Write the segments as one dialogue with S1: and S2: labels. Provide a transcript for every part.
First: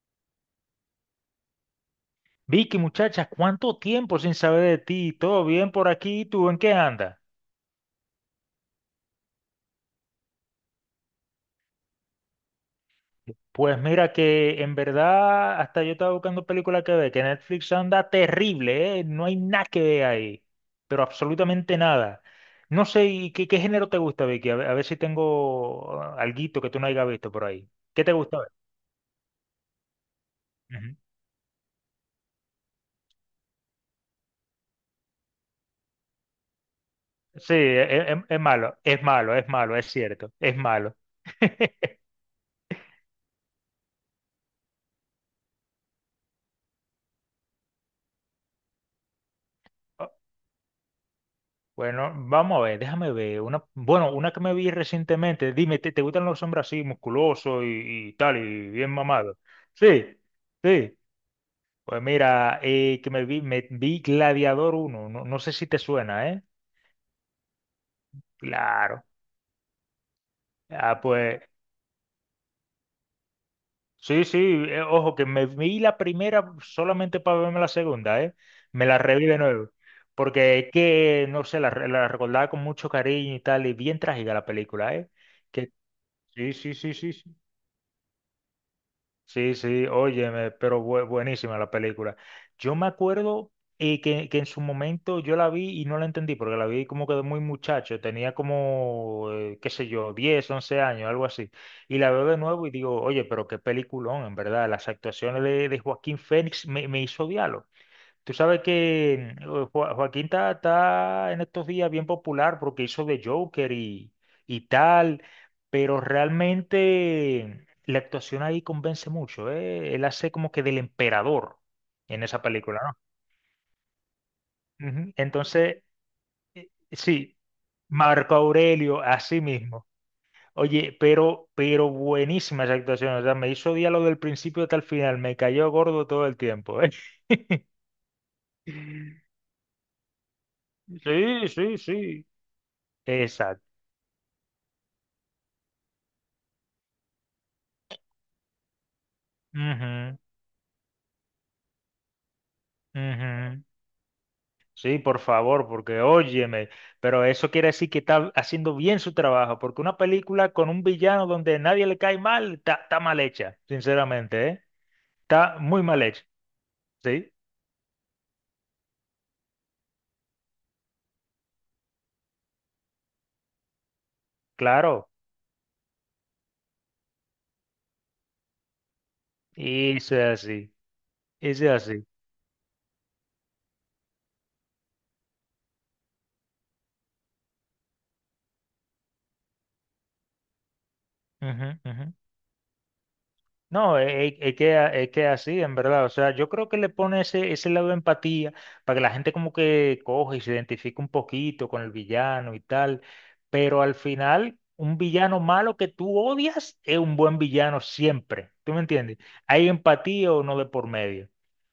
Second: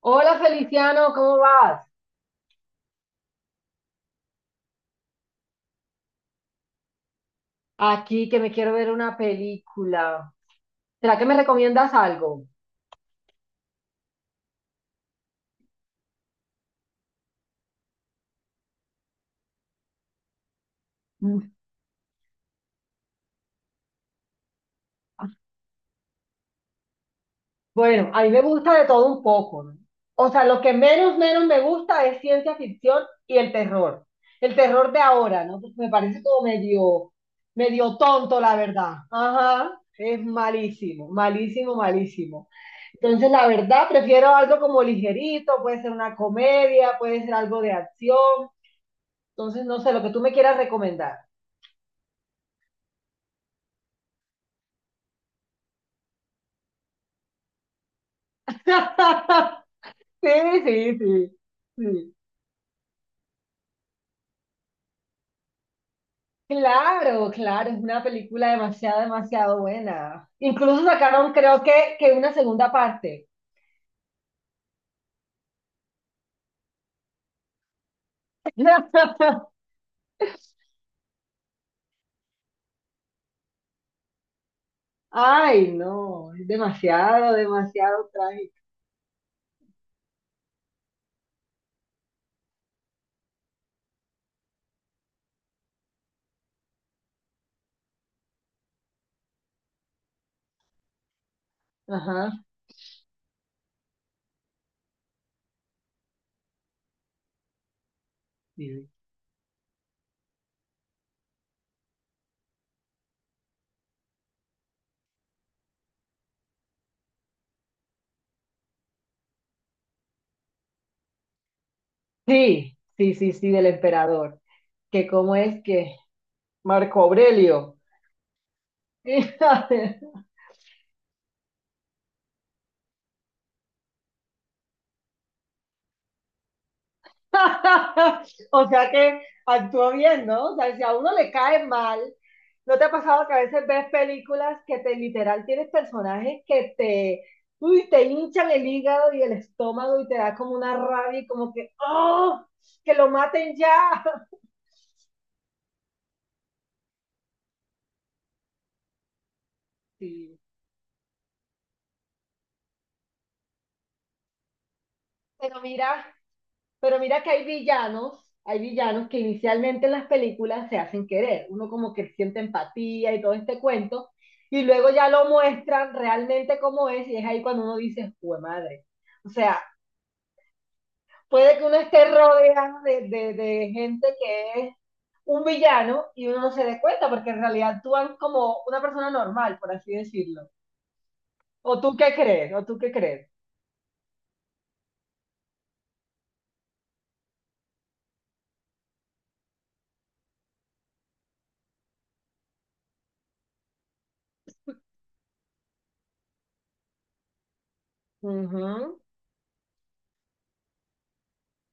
S1: Hola Feliciano, ¿cómo vas?
S2: Vicky, muchacha, ¿cuánto tiempo sin saber de ti? ¿Todo bien por aquí? ¿Tú en qué andas?
S1: Aquí que me quiero ver una película. ¿Será que me recomiendas algo?
S2: Pues mira que en verdad hasta yo estaba buscando películas que ver, que Netflix anda terrible, ¿eh? No hay nada que ver ahí, pero
S1: Mm.
S2: absolutamente nada. No sé, ¿y qué género te gusta, Vicky? A ver si tengo alguito que tú no hayas visto por ahí. ¿Qué
S1: Bueno,
S2: te
S1: a mí
S2: gusta
S1: me
S2: ver?
S1: gusta de todo un poco, ¿no? O sea, lo que
S2: Ujú.
S1: menos me gusta es ciencia ficción y el terror. El terror de ahora, ¿no? Porque me parece como medio,
S2: Sí, es,
S1: medio
S2: es-
S1: tonto,
S2: es
S1: la
S2: malo,
S1: verdad.
S2: es malo, es
S1: Ajá,
S2: malo, es
S1: es
S2: cierto, es malo.
S1: malísimo, malísimo, malísimo. Entonces, la verdad, prefiero algo como ligerito, puede ser una comedia, puede ser algo de acción. Entonces, no sé, lo que tú me quieras recomendar.
S2: Bueno, vamos a ver, déjame ver. Una, bueno, una que me vi recientemente. Dime, ¿te gustan los hombres así, musculosos y tal, y bien mamados? Sí,
S1: Sí,
S2: sí.
S1: sí, sí,
S2: Pues
S1: sí.
S2: mira, que me vi Gladiador uno. No, no sé si te suena, ¿eh?
S1: Claro, claro, es una película demasiado,
S2: Claro.
S1: demasiado buena. Incluso
S2: Ah,
S1: sacaron,
S2: pues
S1: creo que una segunda parte.
S2: sí, sí. Ojo, que me vi la primera solamente para verme la segunda, ¿eh? Me la reví de nuevo. Porque es que, no sé, la recordaba con mucho cariño y tal, y bien trágica la película, ¿eh?
S1: Ay,
S2: Que,
S1: no, es
S2: sí, sí, sí, sí, sí.
S1: demasiado, demasiado trágico.
S2: Sí, sí, óyeme, pero buenísima la película. Yo me acuerdo que en su momento yo la vi y no la entendí, porque la vi como que de muy muchacho, tenía como, qué sé yo, 10, 11 años, algo así. Y la veo
S1: Ajá.
S2: de nuevo y digo, oye, pero qué peliculón, en verdad, las actuaciones de Joaquín Fénix me hizo odiarlo. Tú sabes
S1: Sí,
S2: que Joaquín está en estos días bien popular porque hizo de Joker y tal, pero realmente la actuación ahí convence mucho, ¿eh? Él hace como que del emperador en esa
S1: sí,
S2: película,
S1: sí, sí, sí, del emperador.
S2: ¿no?
S1: Que
S2: Ujú.
S1: cómo es
S2: Entonces,
S1: que Marco
S2: sí,
S1: Aurelio.
S2: Marco Aurelio, así mismo. Oye, pero buenísima esa actuación, o sea, me hizo diálogo del principio hasta el final, me cayó gordo todo el tiempo, ¿eh?
S1: O sea que actúa bien, ¿no? O sea, si a uno le
S2: Sí,
S1: cae
S2: sí,
S1: mal.
S2: sí.
S1: ¿No te ha pasado que a veces
S2: Exacto.
S1: ves películas que te literal tienes personajes que te, uy, te hinchan el hígado y el estómago y te
S2: Ujú,
S1: da como una rabia y como que, ¡oh! ¡Que lo maten
S2: ujú.
S1: ya!
S2: Sí, por favor, porque óyeme, pero eso quiere decir que está haciendo bien su trabajo, porque una
S1: Sí.
S2: película con un villano donde nadie le cae mal, está mal hecha, sinceramente, ¿eh? Está
S1: Pero
S2: muy mal
S1: mira,
S2: hecha,
S1: pero mira que
S2: sí,
S1: hay villanos que inicialmente en las películas se hacen querer. Uno como que siente empatía y todo este cuento, y luego ya
S2: claro,
S1: lo muestran realmente como es, y es ahí cuando uno dice, ¡jue madre! O sea,
S2: y es así,
S1: puede
S2: es
S1: que uno esté
S2: así.
S1: rodeado de, gente que es un villano y uno no se dé cuenta porque en realidad actúan como una persona normal, por así decirlo.
S2: Ujú,
S1: ¿O tú
S2: ujú.
S1: qué crees? ¿O tú qué crees?
S2: No, es que así, en verdad. O sea, yo creo que le pone ese lado de empatía para que la gente como que coge y se identifique un poquito con el villano y tal. Pero al final, un villano malo que tú odias es un buen villano siempre. ¿Tú me
S1: Ujú,
S2: entiendes? Hay empatía o no de por medio.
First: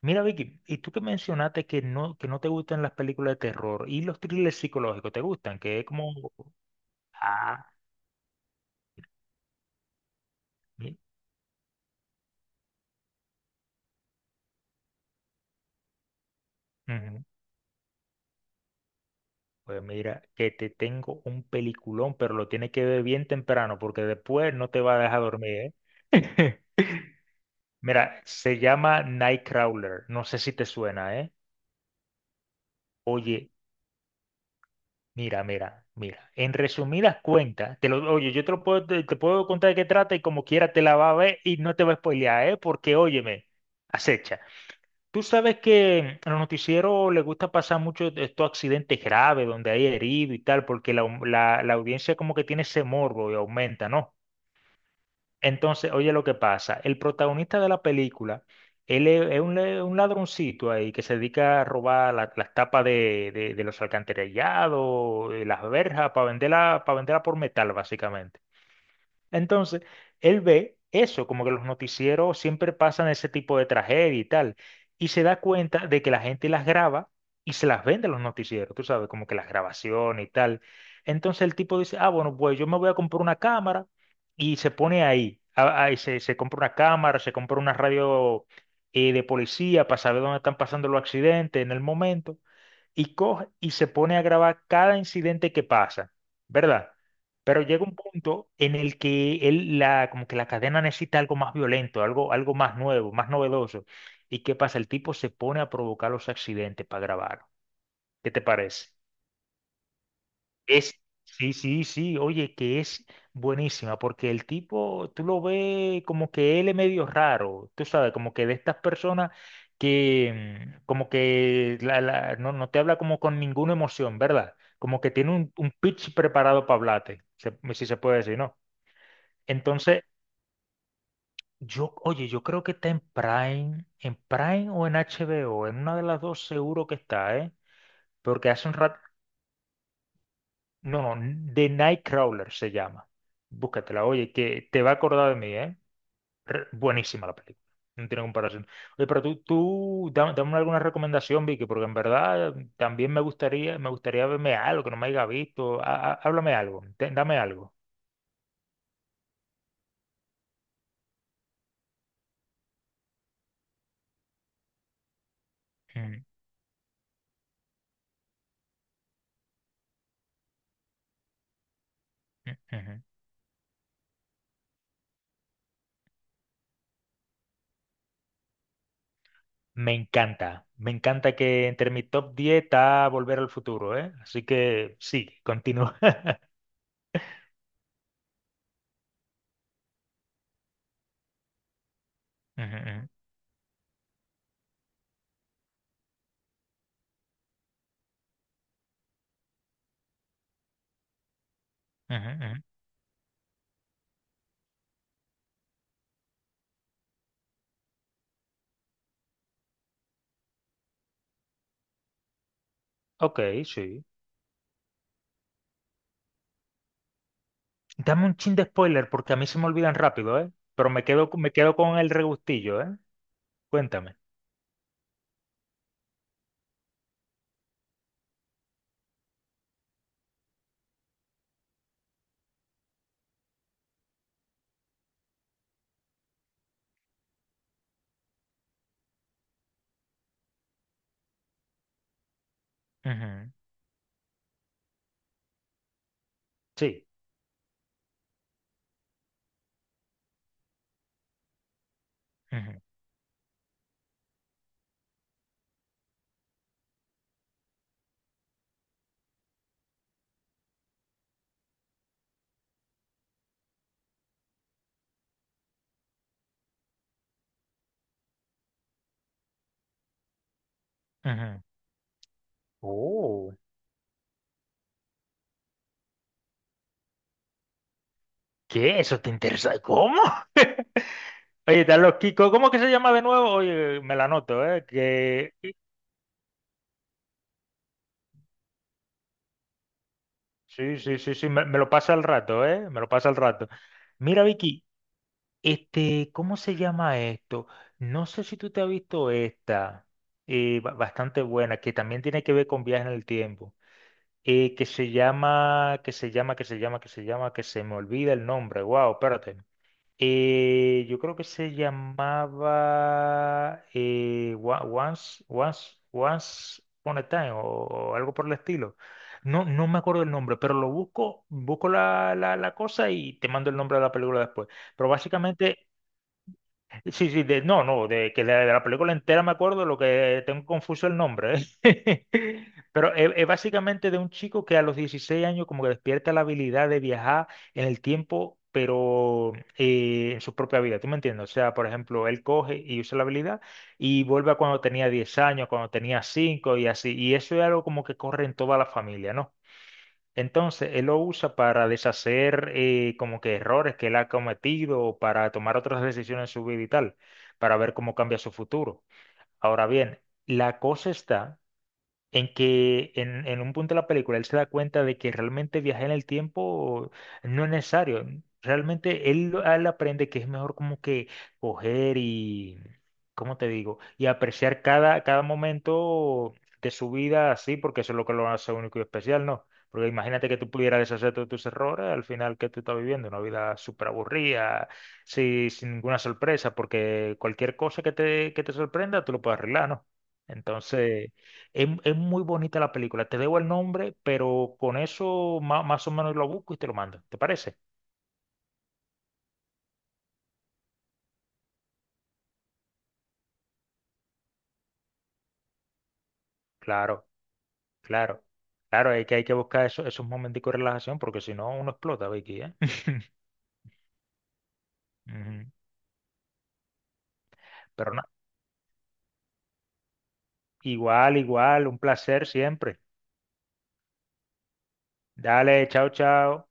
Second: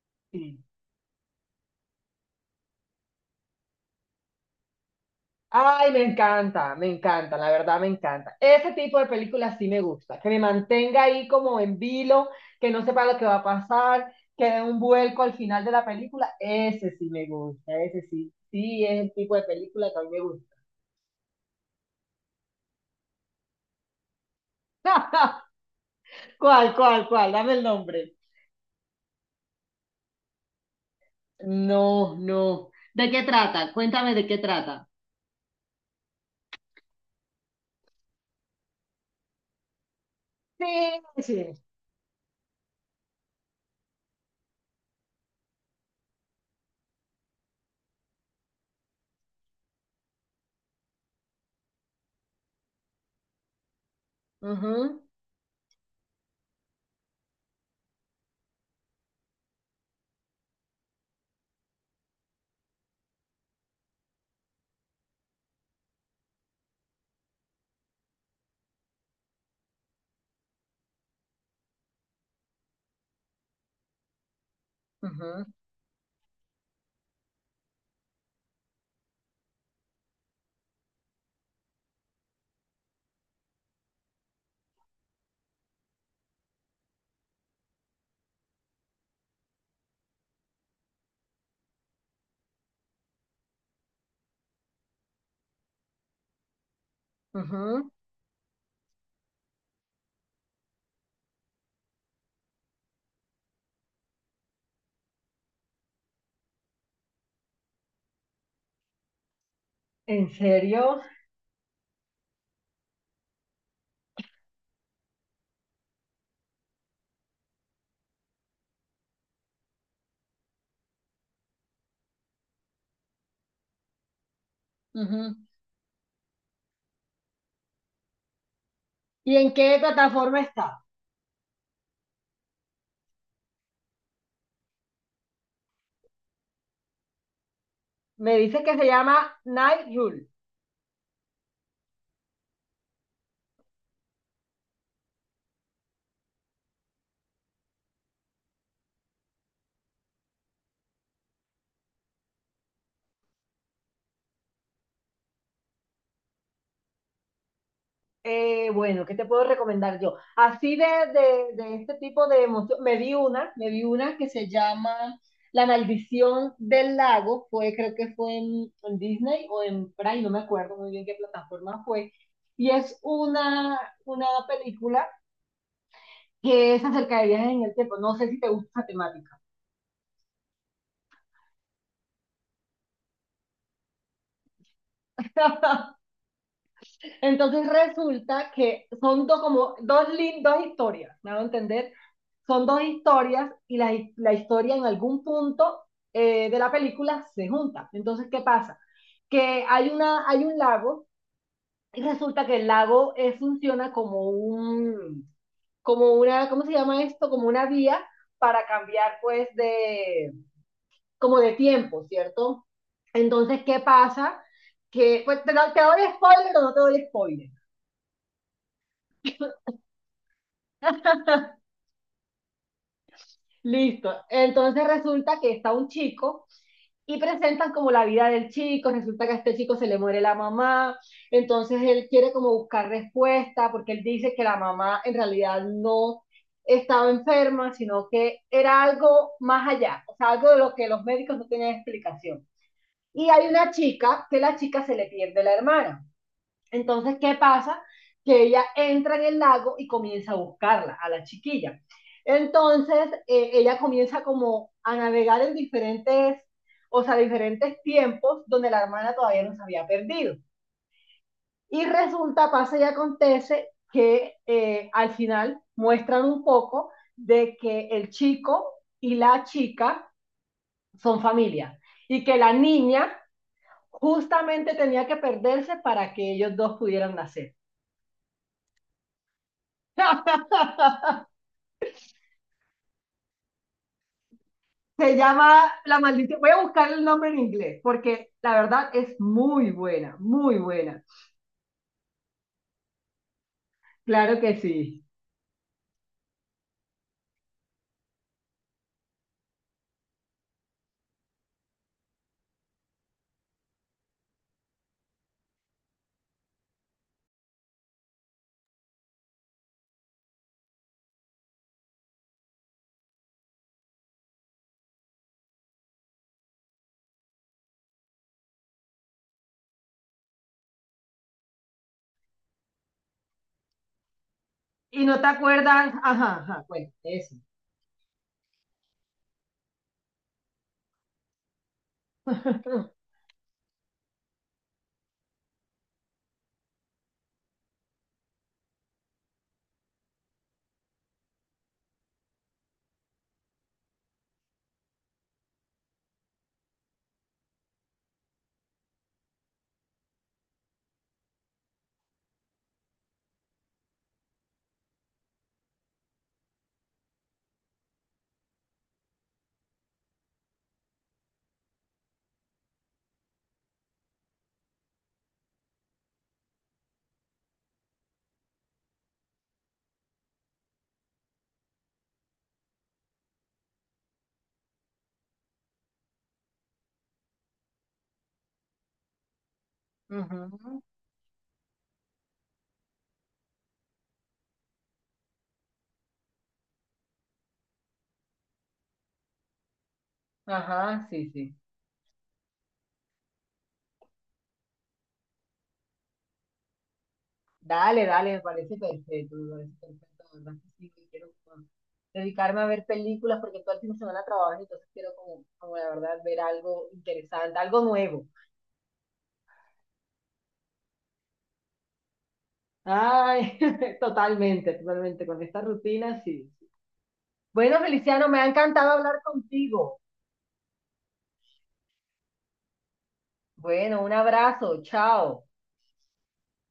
S2: Mira,
S1: sí.
S2: Vicky, y tú que mencionaste que no te gustan las películas de terror y los thrillers psicológicos, ¿te gustan? Que es
S1: Ay,
S2: como...
S1: me encanta, la
S2: Ah,
S1: verdad me encanta. Ese tipo de películas sí me gusta, que me
S2: mi-
S1: mantenga ahí como en vilo, que no sepa lo que va a pasar, que dé un vuelco al final de la película. Ese sí
S2: ujú.
S1: me gusta, ese sí, sí es el tipo de
S2: Pues
S1: película que a mí me
S2: mira, que
S1: gusta.
S2: te tengo un peliculón, pero lo tienes que ver bien temprano porque después no te va a dejar dormir, ¿eh?
S1: ¿Cuál, cuál, cuál? Dame el nombre.
S2: Mira, se llama Nightcrawler, no sé si te suena, ¿eh?
S1: No, no. ¿De qué
S2: Oye,
S1: trata? Cuéntame de qué trata.
S2: mira, mira, mira. En resumidas cuentas, te lo, oye, yo te lo puedo, te puedo contar de qué trata y como quiera te la va a
S1: Sí,
S2: ver
S1: sí.
S2: y no te va a spoilear, ¿eh? Porque óyeme, acecha. Tú sabes que a los noticieros les gusta pasar mucho de estos accidentes graves donde hay herido y tal, porque la audiencia como que tiene ese morbo y aumenta, ¿no?
S1: Ujú,
S2: Entonces, oye lo que pasa. El protagonista de la película, él es un ladroncito ahí que se dedica a robar las tapas de los alcantarillados, de las verjas, para venderla por metal, básicamente. Entonces, él ve eso, como que los noticieros siempre pasan ese tipo de tragedia y tal, y se da
S1: ujú,
S2: cuenta de que la gente las graba y se las vende a los noticieros, tú sabes, como que las grabaciones y tal. Entonces el tipo dice, ah, bueno, pues yo me voy a comprar una cámara y se pone ahí, ahí se compra una cámara, se compra una radio de policía para saber dónde están pasando los accidentes en el momento y coge y se pone a grabar cada incidente que pasa, ¿verdad? Pero llega
S1: ujú.
S2: un punto en el que él, la, como que la cadena necesita algo más violento, algo más nuevo, más novedoso. ¿Y qué pasa? El tipo se pone a provocar los accidentes para grabar. ¿Qué te parece?
S1: ¿En
S2: Es,
S1: serio?
S2: sí, sí, sí, oye, que es buenísima, porque el tipo, tú lo ves como que él es medio raro, tú sabes, como que de estas personas que, como que no, no te habla como con ninguna emoción, ¿verdad? Como que tiene
S1: Ujú.
S2: un pitch preparado para hablarte, si se puede decir, ¿no?
S1: ¿Y en qué
S2: Entonces,
S1: plataforma está?
S2: yo, oye, yo creo que está en Prime o en HBO, en una de las dos seguro que está, ¿eh?
S1: Me
S2: Porque
S1: dice
S2: hace un
S1: que se
S2: rato...
S1: llama Night Rule.
S2: No, no, The Nightcrawler se llama. Búscatela, oye, que te va a acordar de mí, ¿eh? Buenísima la película. No tiene comparación. Oye, pero tú, dame alguna recomendación, Vicky, porque en verdad también me gustaría verme algo que no me haya visto. Háblame algo, dame algo.
S1: Bueno, ¿qué te puedo recomendar yo? Así de, de este tipo de emoción, me vi una que se llama La
S2: Mm,
S1: Maldición del Lago, fue, creo que fue en, Disney o en Prime, no me acuerdo muy bien qué plataforma fue,
S2: mm,
S1: y
S2: ujú.
S1: es una película que es acerca de viajes en el tiempo, no sé si te gusta esa temática.
S2: Me encanta que entre mi top 10 está Volver al Futuro, ¿eh? Así que sí, continúa.
S1: Entonces resulta que son dos, como, dos, lin- dos historias, ¿me hago entender? Son dos
S2: Ujú,
S1: historias y la historia en algún punto de la película se junta. Entonces, ¿qué pasa? Que hay un lago y
S2: ujú,
S1: resulta
S2: ujú,
S1: que
S2: ujú.
S1: el lago funciona como una, ¿cómo se llama esto? Como una vía para cambiar pues de, como de tiempo, ¿cierto?
S2: Ok,
S1: Entonces, ¿qué
S2: sí.
S1: pasa? Que, pues, te doy spoiler o no te doy spoiler.
S2: Dame un chin de spoiler porque a mí se me olvidan rápido, ¿eh? Pero me quedo con el regustillo, ¿eh?
S1: Listo.
S2: Cuéntame.
S1: Entonces resulta que está un chico y presentan como la vida del chico. Resulta que a este chico se le muere la mamá. Entonces él quiere como buscar respuesta porque él dice que la mamá en realidad no estaba enferma, sino que era algo más allá, o sea, algo de lo que los médicos no tenían explicación. Y hay
S2: Ujú.
S1: una chica que la chica se le pierde la hermana.
S2: Sí.
S1: Entonces, ¿qué pasa? Que ella entra en el lago y comienza a buscarla, a la chiquilla.
S2: Ujú,
S1: Entonces, ella comienza como a navegar en diferentes, o sea, diferentes tiempos donde la hermana todavía no se había perdido. Y resulta, pasa y acontece que al final muestran un poco de que el chico y la chica son
S2: ujú.
S1: familia y que la niña
S2: Oh,
S1: justamente tenía que perderse para que ellos dos pudieran nacer.
S2: ¿qué? ¿Eso te interesa? ¿Cómo?
S1: ¡Ja!
S2: Oye, están los Kiko. ¿Cómo que se llama de nuevo? Oye, me la anoto, ¿eh?
S1: Se
S2: Que...
S1: llama La Maldición. Voy a buscar el nombre en inglés porque la verdad es muy buena, muy
S2: Sí,
S1: buena.
S2: sí, sí, sí, me lo pasa al rato, ¿eh? Me lo pasa al rato.
S1: Claro
S2: Mira,
S1: que
S2: Vicky,
S1: sí.
S2: este, ¿cómo se llama esto? No sé si tú te has visto esta, bastante buena, que también tiene que ver con viajes en el tiempo. Que se llama, que se me olvida el nombre. Wow, espérate. Yo creo que se llamaba Once Upon a Time o algo por el estilo. No, no me acuerdo el nombre, pero lo busco la cosa y te mando el nombre de la película después.
S1: Y
S2: Pero
S1: no te
S2: básicamente.
S1: acuerdas, ajá, ajá, bueno,
S2: Sí,
S1: eso.
S2: sí, de, no, no, de que de la película entera me acuerdo, lo que tengo confuso el nombre, ¿eh? Pero es básicamente de un chico que a los 16 años como que despierta la habilidad de viajar en el tiempo, pero en su propia vida, ¿tú me entiendes? O sea, por ejemplo, él coge y usa la habilidad y vuelve a cuando tenía 10 años, cuando tenía 5 y así, y eso es algo como que corre en toda la familia, ¿no? Entonces, él lo usa para deshacer como que errores que él ha cometido o para tomar otras decisiones en su vida y tal, para ver cómo cambia su futuro. Ahora bien, la cosa está en que en, un punto de la película él se da cuenta de que realmente viajar en el tiempo no es necesario. Realmente él aprende que es mejor como que coger y, ¿cómo te digo? Y apreciar cada momento de su vida así, porque eso es lo que lo hace único y especial, ¿no? Porque imagínate que tú
S1: Ujú,
S2: pudieras deshacerte de tus errores, al final que tú estás viviendo una vida súper aburrida, sí, sin ninguna sorpresa, porque cualquier cosa que te sorprenda, tú lo puedes arreglar, ¿no?
S1: ajá, sí,
S2: Entonces...
S1: sí.
S2: Es muy bonita la película. Te debo el nombre, pero con eso más o menos lo busco y te lo mando. ¿Te parece?
S1: Dale, dale, me parece perfecto, me parece perfecto. La verdad que sí, que quiero como, dedicarme a ver películas porque todo el fin de semana trabajo, entonces quiero como, como la verdad ver algo
S2: Claro,
S1: interesante, algo nuevo.
S2: claro. Claro, hay que buscar esos momenticos de relajación porque si no uno explota, Vicky, ¿eh?
S1: Ay, totalmente, totalmente, con esta
S2: Ujú.
S1: rutina sí. Bueno,
S2: Pero no,
S1: Feliciano, me ha encantado hablar contigo.
S2: igual, igual, un placer siempre.
S1: Bueno, un abrazo, chao.
S2: Dale, chao, chao.